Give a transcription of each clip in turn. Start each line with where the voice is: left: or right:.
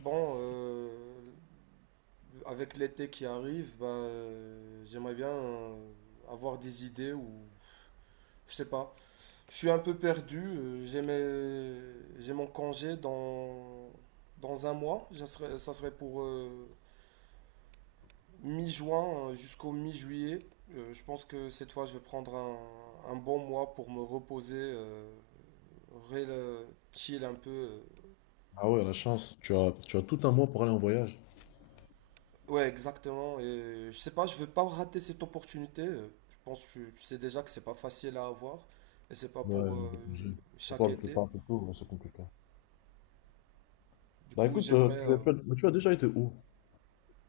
right: Bon, avec l'été qui arrive, bah, j'aimerais bien avoir des idées ou je sais pas. Je suis un peu perdu. J'ai mon congé dans un mois. Ça serait pour mi-juin jusqu'au mi-juillet. Je pense que cette fois, je vais prendre un bon mois pour me reposer, rela- chill un peu.
left: Ah ouais, la chance. Tu as tout un mois pour aller en voyage.
right: Ouais, exactement. Et je sais pas, je veux pas rater cette opportunité. Je pense que tu sais déjà que c'est pas facile à avoir et c'est pas
left: Ouais,
right: pour
left: de congé. Surtout
right: chaque
left: avec le
right: été.
left: temps un peu tôt, ouais, c'est compliqué.
right: Du
left: Bah
right: coup,
left: écoute,
right: j'aimerais.
left: tu as,
right: euh,
left: tu as déjà été où?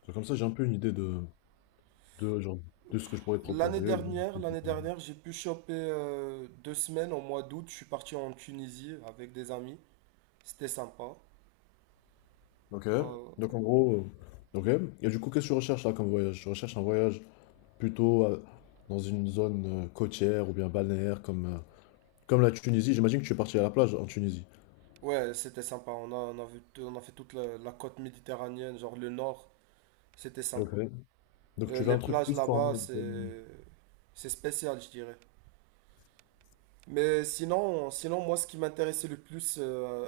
left: C'est comme ça, j'ai un peu une idée de, genre, de ce que je pourrais te
right: L'année
left: proposer, ou bien de
right: dernière,
left: ce que je
right: l'année
left: pourrais-
right: dernière, j'ai pu choper 2 semaines au mois d'août. Je suis parti en Tunisie avec des amis. C'était sympa.
left: Ok,
right: Euh,
left: donc en gros, ok. Et du coup, qu'est-ce que tu recherches là comme voyage? Tu recherches un voyage plutôt dans une zone côtière ou bien balnéaire comme, comme la Tunisie. J'imagine que tu es parti à la plage en Tunisie.
right: ouais, c'était sympa. On a fait toute la côte méditerranéenne, genre le nord. C'était
left: Ok.
right: sympa.
left: Donc tu veux
right: Les
left: un truc
right: plages
left: plus en
right: là-bas,
left: mode,
right: c'est spécial, je dirais. Mais sinon, moi, ce qui m'intéressait le plus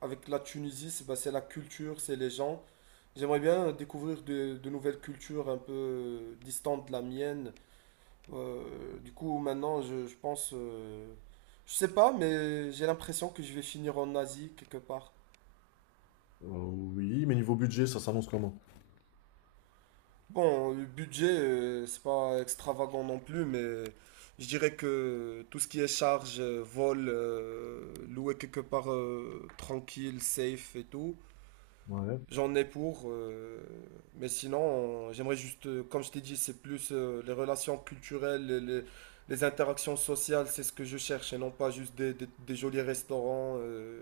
right: avec la Tunisie, c'est bah, c'est la culture, c'est les gens. J'aimerais bien découvrir de nouvelles cultures un peu distantes de la mienne. Du coup, maintenant, je pense, je sais pas, mais j'ai l'impression que je vais finir en Asie quelque part.
left: oui, mais niveau budget, ça s'annonce comment?
right: Bon, le budget, c'est pas extravagant non plus, mais je dirais que tout ce qui est charge, vol, louer quelque part tranquille, safe et tout.
left: Ouais.
right: J'en ai pour, mais sinon, j'aimerais juste, comme je t'ai dit, c'est plus les relations culturelles, les interactions sociales, c'est ce que je cherche, et non pas juste des jolis restaurants.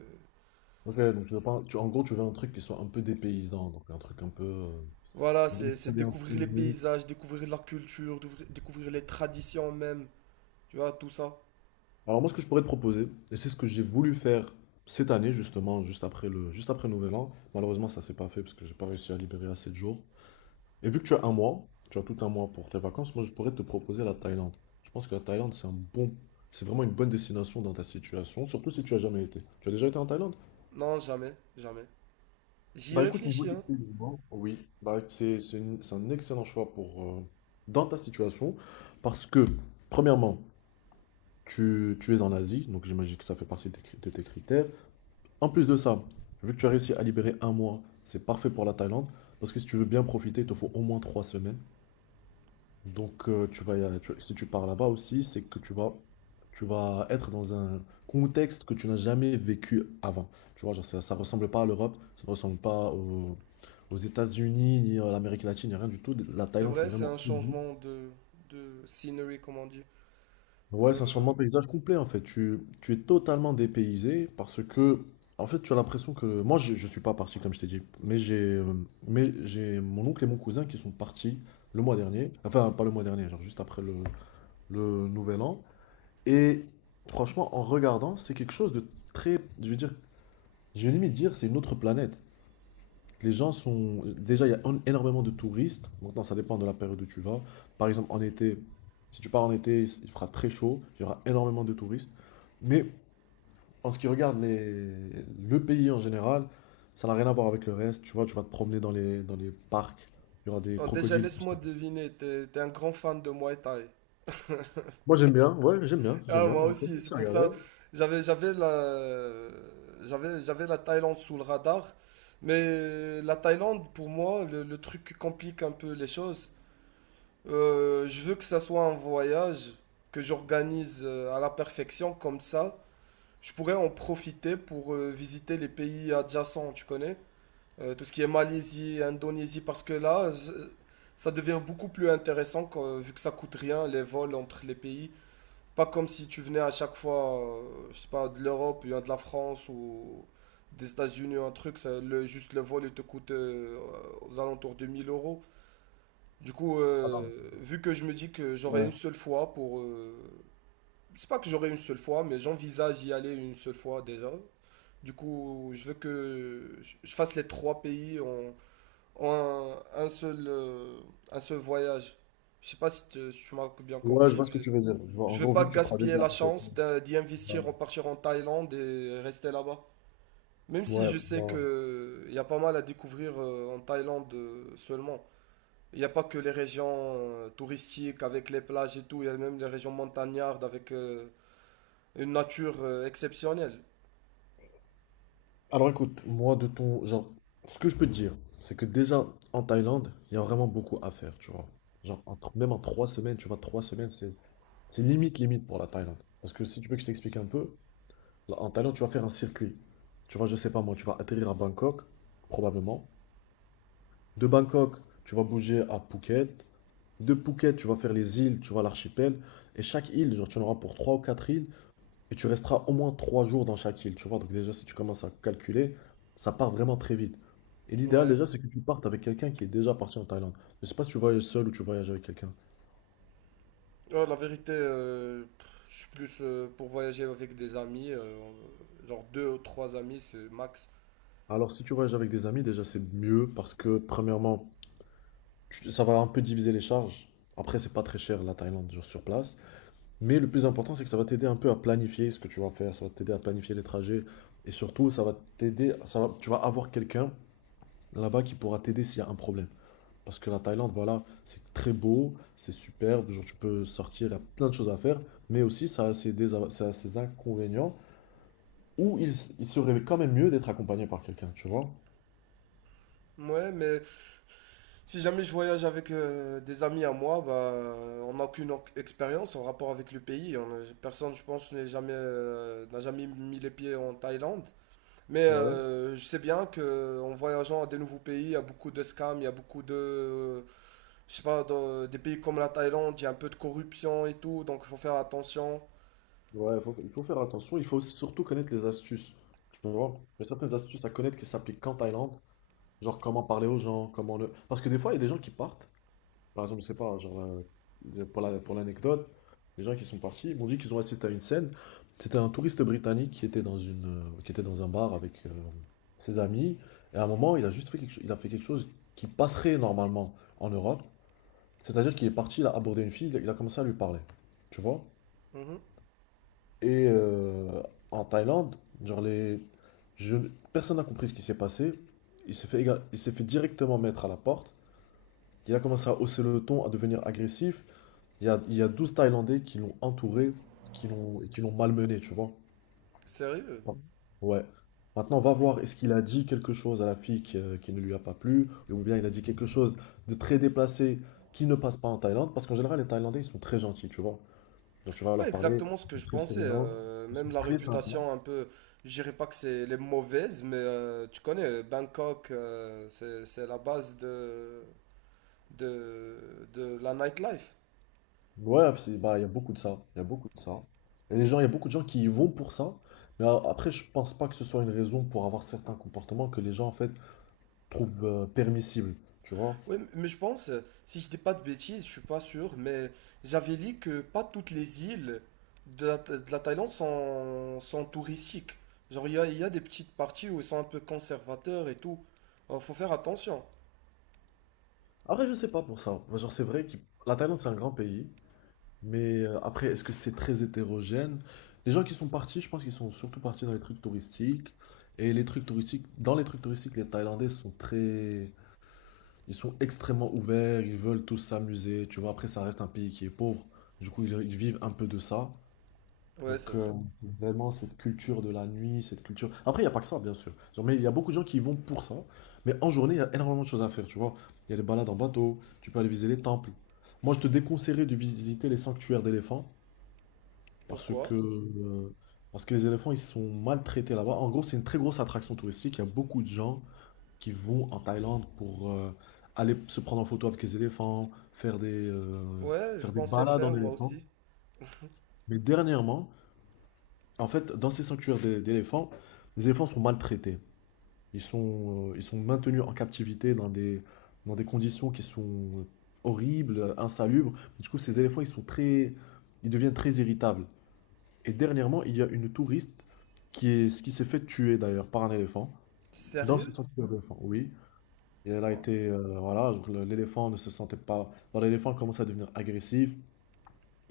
left: Ok, donc tu veux pas, tu, en gros, tu veux un truc qui soit un peu dépaysant, donc un truc un peu.
right: Voilà,
left: On va dire
right: c'est
left: que ça
right: c'est
left: vient un peu
right: découvrir les
left: unique.
right: paysages, découvrir la culture, découvrir les traditions même, tu vois, tout ça.
left: Alors moi, ce que je pourrais te proposer, et c'est ce que j'ai voulu faire cette année justement, juste après le Nouvel An. Malheureusement, ça s'est pas fait parce que j'ai pas réussi à libérer assez de jours. Et vu que tu as un mois, tu as tout un mois pour tes vacances, moi, je pourrais te proposer la Thaïlande. Je pense que la Thaïlande, c'est un bon, c'est vraiment une bonne destination dans ta situation, surtout si tu as jamais été. Tu as déjà été en Thaïlande?
right: Non, jamais, jamais. J'y ai
left: Bah écoute, niveau
right: réfléchi,
left: des
right: hein.
left: paiements, oui, bah, c'est une- c'est un excellent choix pour, dans ta situation, parce que, premièrement, tu es en Asie, donc j'imagine que ça fait partie de tes, cri- de tes critères. En plus de ça, vu que tu as réussi à libérer un mois, c'est parfait pour la Thaïlande, parce que si tu veux bien profiter, il te faut au moins trois semaines. Donc, tu vas, y aller- tu- si tu pars là-bas aussi, c'est que tu vas être dans un contexte que tu n'as jamais vécu avant. Tu vois, genre, ça ressemble pas à l'Europe, ça ne ressemble pas au- aux États-Unis, ni à l'Amérique latine, ni rien du tout. La
right: C'est
left: Thaïlande, c'est
right: vrai, c'est
left: vraiment...
right: un
left: Mhm.
right: changement de scenery, comme on dit.
left: Ouais, c'est un
right: Euh,
left: changement de paysage complet, en fait. Tu es totalement dépaysé parce que, en fait, tu as l'impression que... Moi, je ne suis pas parti, comme je t'ai dit, mais j'ai mon oncle et mon cousin qui sont partis le mois dernier. Enfin, pas le mois dernier, genre juste après le Nouvel An. Et franchement, en regardant, c'est quelque chose de très, je veux dire, je vais limite dire, c'est une autre planète. Les gens sont, déjà, il y a en- énormément de touristes. Maintenant, ça dépend de la période où tu vas. Par exemple, en été, si tu pars en été, il fera très chaud, il y aura énormément de touristes. Mais en ce qui regarde les- le pays en général, ça n'a rien à voir avec le reste. Tu vois, tu vas te promener dans les parcs, il y aura des
right: bon, déjà,
left: crocodiles.
right: laisse-moi deviner, t'es un grand fan de Muay Thai.
left: Moi, j'aime bien, ouais, j'aime bien, j'aime
right: Ah,
left: bien.
right: moi
left: J'ai
right: aussi, c'est
left: commencé à
right: pour
left: regarder.
right: ça. J'avais, j'avais la, j'avais la Thaïlande sous le radar. Mais la Thaïlande, pour moi, le truc qui complique un peu les choses, je veux que ça soit un voyage que j'organise à la perfection, comme ça, je pourrais en profiter pour visiter les pays adjacents, tu connais? Tout ce qui est Malaisie, Indonésie, parce que là, ça devient beaucoup plus intéressant vu que ça coûte rien, les vols entre les pays. Pas comme si tu venais à chaque fois, je sais pas, de l'Europe, ou de la France ou des États-Unis, un truc, juste le vol, il te coûte aux alentours de 1000 euros. Du coup,
left: Alors,
right: vu que je me dis que j'aurai une
left: ouais.
right: seule fois pour. C'est pas que j'aurai une seule fois, mais j'envisage y aller une seule fois déjà. Du coup, je veux que je fasse les trois pays en un, un seul, euh, un seul voyage. Je sais pas si tu m'as bien
left: Ouais, je
right: compris,
left: vois ce que
right: mais.
left: tu veux dire. Je vois, en
right: Je vais
left: gros,
right: pas
left: vu que tu feras
right: gaspiller
left: déjà.
right: la chance d'y
left: Ouais,
right: investir, en partir en Thaïlande et rester là-bas. Même si
left: ouais,
right: je sais
left: bah.
right: que il y a pas mal à découvrir en Thaïlande seulement. Il n'y a pas que les régions touristiques avec les plages et tout, il y a même les régions montagnardes avec une nature exceptionnelle.
left: Alors écoute, moi de ton genre, ce que je peux te dire, c'est que déjà en Thaïlande, il y a vraiment beaucoup à faire, tu vois. Genre, en tr- même en trois semaines, tu vois, trois semaines, c'est limite limite pour la Thaïlande. Parce que si tu veux que je t'explique un peu, là, en Thaïlande, tu vas faire un circuit. Tu vois, je sais pas moi, tu vas atterrir à Bangkok, probablement. De Bangkok, tu vas bouger à Phuket. De Phuket, tu vas faire les îles, tu vois, l'archipel. Et chaque île, genre, tu en auras pour trois ou quatre îles. Et tu resteras au moins trois jours dans chaque île, tu vois. Donc déjà, si tu commences à calculer, ça part vraiment très vite. Et l'idéal
right: Ouais.
left: déjà, c'est que tu partes avec quelqu'un qui est déjà parti en Thaïlande. Je sais pas si tu voyages seul ou tu voyages avec quelqu'un.
right: Ouais, la vérité, je suis plus pour voyager avec des amis, genre deux ou trois amis, c'est max.
left: Alors si tu voyages avec des amis, déjà c'est mieux parce que premièrement, tu- ça va un peu diviser les charges. Après, c'est pas très cher la Thaïlande genre, sur place. Mais le plus important, c'est que ça va t'aider un peu à planifier ce que tu vas faire. Ça va t'aider à planifier les trajets. Et surtout, ça va t'aider, ça va, tu vas avoir quelqu'un là-bas qui pourra t'aider s'il y a un problème. Parce que la Thaïlande, voilà, c'est très beau, c'est superbe, genre tu peux sortir, il y a plein de choses à faire, mais aussi ça a ses, désa- ça a ses inconvénients où il, s- il serait quand même mieux d'être accompagné par quelqu'un, tu vois?
right: Ouais, mais si jamais je voyage avec des amis à moi, bah, on n'a aucune expérience en rapport avec le pays. On n'a- Personne, je pense, n'a jamais mis les pieds en Thaïlande. Mais
left: Ouais,
right: je sais bien que en voyageant à des nouveaux pays, il y a beaucoup de scams, il y a beaucoup de, je sais pas, dans des pays comme la Thaïlande, il y a un peu de corruption et tout, donc il faut faire attention.
left: ouais, faut- il faut faire attention, il faut surtout connaître les astuces, tu vois? Il y a certaines astuces à connaître qui s'appliquent qu'en Thaïlande, genre comment parler aux gens, comment le... Parce que des fois, il y a des gens qui partent. Par exemple, je sais pas, hein, genre, pour la- pour l'anecdote, les gens qui sont partis m'ont dit qu'ils ont assisté à une scène. C'était un touriste britannique qui était dans une, qui était dans un bar avec ses amis. Et à un moment, il a juste fait quelque, cho- il a fait quelque chose qui passerait normalement en Europe. C'est-à-dire qu'il est parti, il a abordé une fille, il a commencé à lui parler. Tu vois?
right: Mhm.
left: Et euh, En Thaïlande, genre les, je- personne n'a compris ce qui s'est passé. Il s'est fait, éga- il s'est fait directement mettre à la porte. Il a commencé à hausser le ton, à devenir agressif. Il y a 12 Thaïlandais qui l'ont entouré, qui l'ont, et qui l'ont malmené, tu vois.
right: Sérieux?
left: Bon, ouais. Maintenant, va voir, est-ce qu'il a dit quelque chose à la fille qui ne lui a pas plu, ou bien il a dit quelque chose de très déplacé qui ne passe pas en Thaïlande, parce qu'en général, les Thaïlandais, ils sont très gentils, tu vois. Donc, tu vas
right: Ouais,
left: leur parler,
right: exactement ce
left: ils
right: que
left: sont
right: je
left: très
right: pensais.
left: souriants, ils sont
right: Même la
left: très sympas.
right: réputation un peu, je dirais pas que c'est les mauvaises, mais tu connais Bangkok, c'est la base de la nightlife.
left: Ouais, c'est- bah, il y a beaucoup de ça, il y a beaucoup de ça. Et les gens, il y a beaucoup de gens qui y vont pour ça, mais après, je pense pas que ce soit une raison pour avoir certains comportements que les gens, en fait, trouvent permissibles, tu vois.
right: Oui, mais je pense, si je dis pas de bêtises, je suis pas sûr, mais j'avais lu que pas toutes les îles de la Thaïlande sont touristiques. Genre, il y a des petites parties où ils sont un peu conservateurs et tout. Alors, faut faire attention.
left: Après, je sais pas pour ça. Moi, genre, c'est vrai que la Thaïlande, c'est un grand pays. Mais après, est-ce que c'est très hétérogène? Les gens qui sont partis, je pense qu'ils sont surtout partis dans les trucs touristiques. Et les trucs touristiques, dans les trucs touristiques, les Thaïlandais sont très. Ils sont extrêmement ouverts, ils veulent tous s'amuser. Tu vois, après, ça reste un pays qui est pauvre. Du coup, ils vivent un peu de ça.
right: Ouais, c'est
left: Donc
right: vrai.
left: euh, Vraiment cette culture de la nuit, cette culture... Après, il n'y a pas que ça, bien sûr. Genre, mais il y a beaucoup de gens qui y vont pour ça. Mais en journée, il y a énormément de choses à faire, tu vois. Il y a des balades en bateau, tu peux aller visiter les temples. Moi, je te déconseillerais de visiter les sanctuaires d'éléphants parce
right: Pourquoi?
left: que, euh, parce que les éléphants, ils sont maltraités là-bas. En gros, c'est une très grosse attraction touristique. Il y a beaucoup de gens qui vont en Thaïlande pour aller se prendre en photo avec les éléphants,
right: Ouais, je
left: faire des
right: pensais
left: balades
right: faire
left: en
right: moi
left: éléphant.
right: aussi.
left: Mais dernièrement, en fait, dans ces sanctuaires d'é- d'éléphants, les éléphants sont maltraités. Ils sont maintenus en captivité dans des conditions qui sont horribles, insalubres. Du coup, ces éléphants, ils sont très, ils deviennent très irritables. Et dernièrement, il y a une touriste qui est, qui s'est fait tuer d'ailleurs par un éléphant dans ce
right: Sérieux?
left: sanctuaire d'éléphants. Oui, et elle a
right: Ouais.
left: été, voilà, genre, le- l'éléphant ne se sentait pas. Alors, l'éléphant commence à devenir agressif.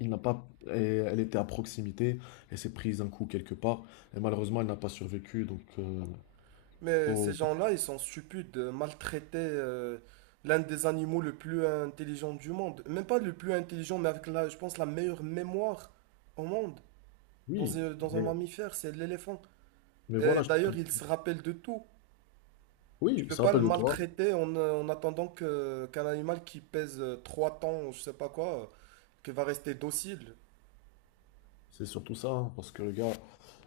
left: Il n'a pas, et elle était à proximité, elle s'est prise un coup quelque part, et malheureusement elle n'a pas survécu, donc
right: Mais ces
left: faut-
right: gens-là, ils sont stupides de maltraiter l'un des animaux le plus intelligent du monde. Même pas le plus intelligent, mais avec la, je pense, la meilleure mémoire au monde. Dans
left: oui,
right: un, dans un
left: mais,
right: mammifère, c'est l'éléphant.
left: mais
right: Et
left: voilà, je-
right: d'ailleurs,
left: comme-
right: il se rappelle de tout. Tu
left: oui, il
right: peux
left: se
right: pas le
left: rappelle de toi,
right: maltraiter en attendant qu'un animal qui pèse 3 tonnes, ou je sais pas quoi, qui va rester docile.
left: c'est surtout ça, hein, parce que le gars,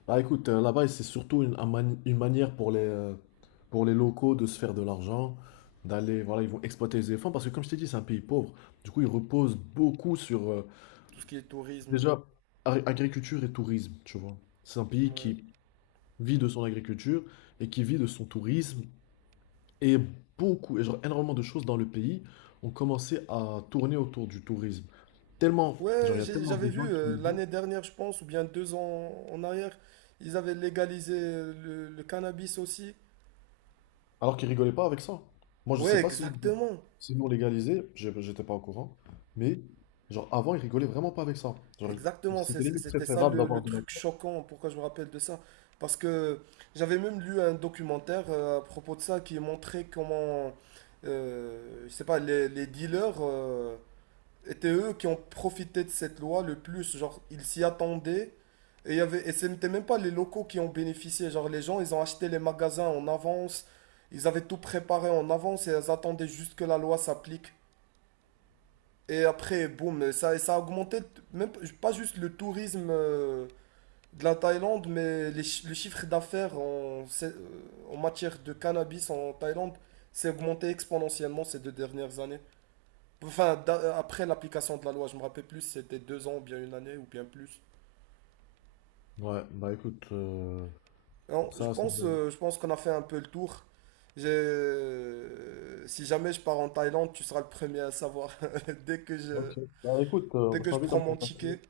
left: bah écoute, là-bas c'est surtout une, un mani- une manière pour les locaux de se faire de l'argent, d'aller, voilà, ils vont exploiter les éléphants, parce que comme je t'ai dit, c'est un pays pauvre, du coup ils reposent beaucoup sur,
right: Tout ce qui est tourisme.
left: déjà, ar- agriculture et tourisme, tu vois, c'est un pays
right: Ouais.
left: qui vit de son agriculture, et qui vit de son tourisme, et beaucoup, et genre énormément de choses dans le pays ont commencé à tourner autour du tourisme. Tellement,
right: Ouais,
left: genre, il y a tellement
right: j'avais
left: de
right: vu
left: gens qui y vont,
right: l'année dernière, je pense, ou bien 2 ans en arrière, ils avaient légalisé le cannabis aussi.
left: alors qu'ils rigolaient pas avec ça. Moi, je
right: Ouais,
left: sais pas s'ils l'ont
right: exactement.
left: s'ils l'ont légalisé, j'ai- j'étais pas au courant, mais genre avant, ils rigolaient vraiment pas avec ça. Genre,
right: Exactement,
left: c'était limite
right: c'était ça
left: préférable
right: le,
left: d'avoir
right: le
left: de la
right: truc
left: coke.
right: choquant, pourquoi je me rappelle de ça. Parce que j'avais même lu un documentaire à propos de ça qui montrait comment, euh, je sais pas, les dealers, étaient eux qui ont profité de cette loi le plus. Genre, ils s'y attendaient. Et ce n'étaient même pas les locaux qui ont bénéficié. Genre, les gens, ils ont acheté les magasins en avance. Ils avaient tout préparé en avance et ils attendaient juste que la loi s'applique. Et après, boum, ça a augmenté, même pas juste le tourisme de la Thaïlande, mais le chiffre d'affaires en matière de cannabis en Thaïlande s'est augmenté exponentiellement ces 2 dernières années. Enfin, après l'application de la loi, je me rappelle plus, si c'était 2 ans, ou bien 1 année, ou bien plus.
left: Ouais, bah écoute,
right: Non,
left: pour
right: je
left: ça, c'est
right: pense,
left: vrai.
right: euh, je pense qu'on a fait un peu le tour. Si jamais je pars en Thaïlande, tu seras le premier à savoir. Dès que je,
left: Ok, bah écoute,
right: dès
left: je
right: que je
left: t'invite à
right: prends
left: me
right: mon
left: contacter.
right: ticket.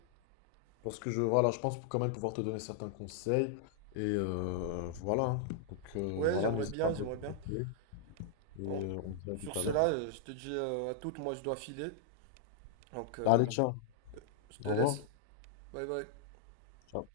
left: Parce que je, voilà, je pense quand même pouvoir te donner certains conseils. Voilà, hein. Donc
right: Ouais,
left: voilà,
right: j'aimerais
left: n'hésite pas à
right: bien,
left: me
right: j'aimerais bien.
left: contacter.
right: Bon,
left: On se dit à tout
right: sur
left: à l'heure,
right: cela,
left: du coup.
right: je te dis à toutes, moi je dois filer. Donc,
left: Allez, ciao.
right: je te
left: Au revoir.
right: laisse. Bye bye.
left: Ciao.